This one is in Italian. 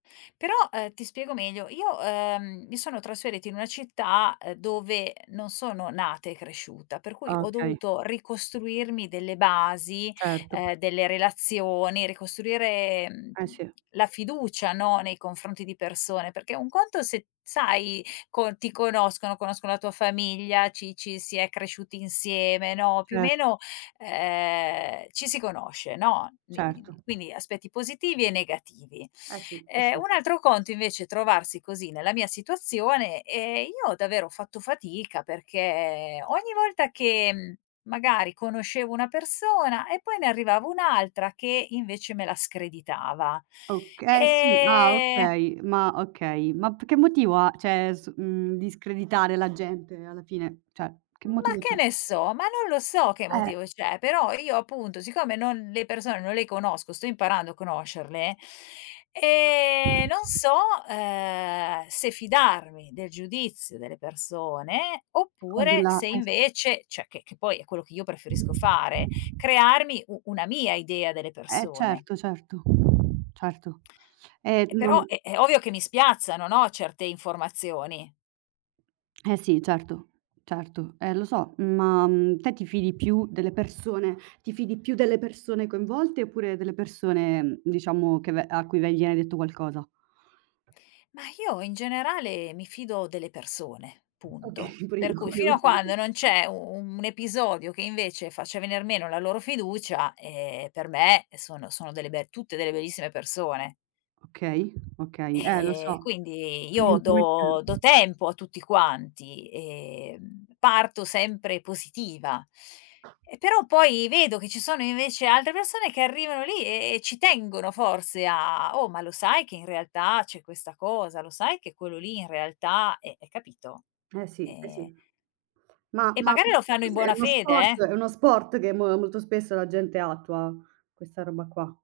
Però, ehm, ti spiego meglio. Io, ehm, mi sono trasferita in una città, ehm, dove non sono nata e cresciuta, per cui ho Okay. dovuto ricostruirmi delle basi, Certo. ehm, delle relazioni, ricostruire, mhmm, Eh, sì. la fiducia, no, nei confronti di persone, perché un conto è se sai co ti conoscono, conoscono la tua famiglia, ci ci si è cresciuti insieme, no, più o Cer meno, ehm, ci si conosce, no,, Certo. [unintelligible] quindi aspetti positivi e negativi. Eh sì, eh Ehm, sì. un altro conto invece, è trovarsi così nella mia situazione e io davvero ho fatto fatica, perché ogni volta che, mhmm, magari conoscevo una persona e poi ne arrivava un'altra che invece me la screditava, Oka eh sì ah, ehm okay, ma okay, ma p che motivo ha, cioè s mhmm, di screditare la gente alla fine? Cioè, che Ma motivo che c'è? ne so? Ma non lo so che Eh. motivo c'è, però io appunto siccome non le persone non le conosco, sto imparando a conoscerle, e non so, uhm, se fidarmi del giudizio delle persone Cod oppure la se eh, sì. invece cioè, che che poi è quello che io preferisco fare, crearmi u una mia idea delle Eh persone. certo, certo. Certo, ehm, E non però è è ovvio che mi spiazzano, no, certe informazioni. Eh sì, certo, certo. Eh, lo so, ma, mhmm, te ti fidi più delle persone ti fidi più delle persone coinvolte, oppure delle persone, diciamo, che ve a cui viene detto qualcosa? Ma io in generale mi fido delle persone, Okay, punto. pure Per io cui, fino a quando non [unintelligible] c'è u un episodio che invece faccia venir meno la loro fiducia, ehm, per me sono sono delle be tutte delle bellissime persone. Okay, okay. Eh, lo Ehm, so quindi io do do [unintelligible] tempo a tutti quanti e, mhmm, parto sempre positiva. E però poi vedo che ci sono invece altre persone, che arrivano lì e e ci tengono forse a a: "Oh, ma lo sai che in realtà c'è questa cosa? Lo sai che quello lì in realtà è è" capito? Eh sì. Eh Ehm. sì. Ma E ma magari lo che fanno in cos'è? È buona uno fede, sport eh. è uno sport che mo molto spesso la gente attua, questa roba qua.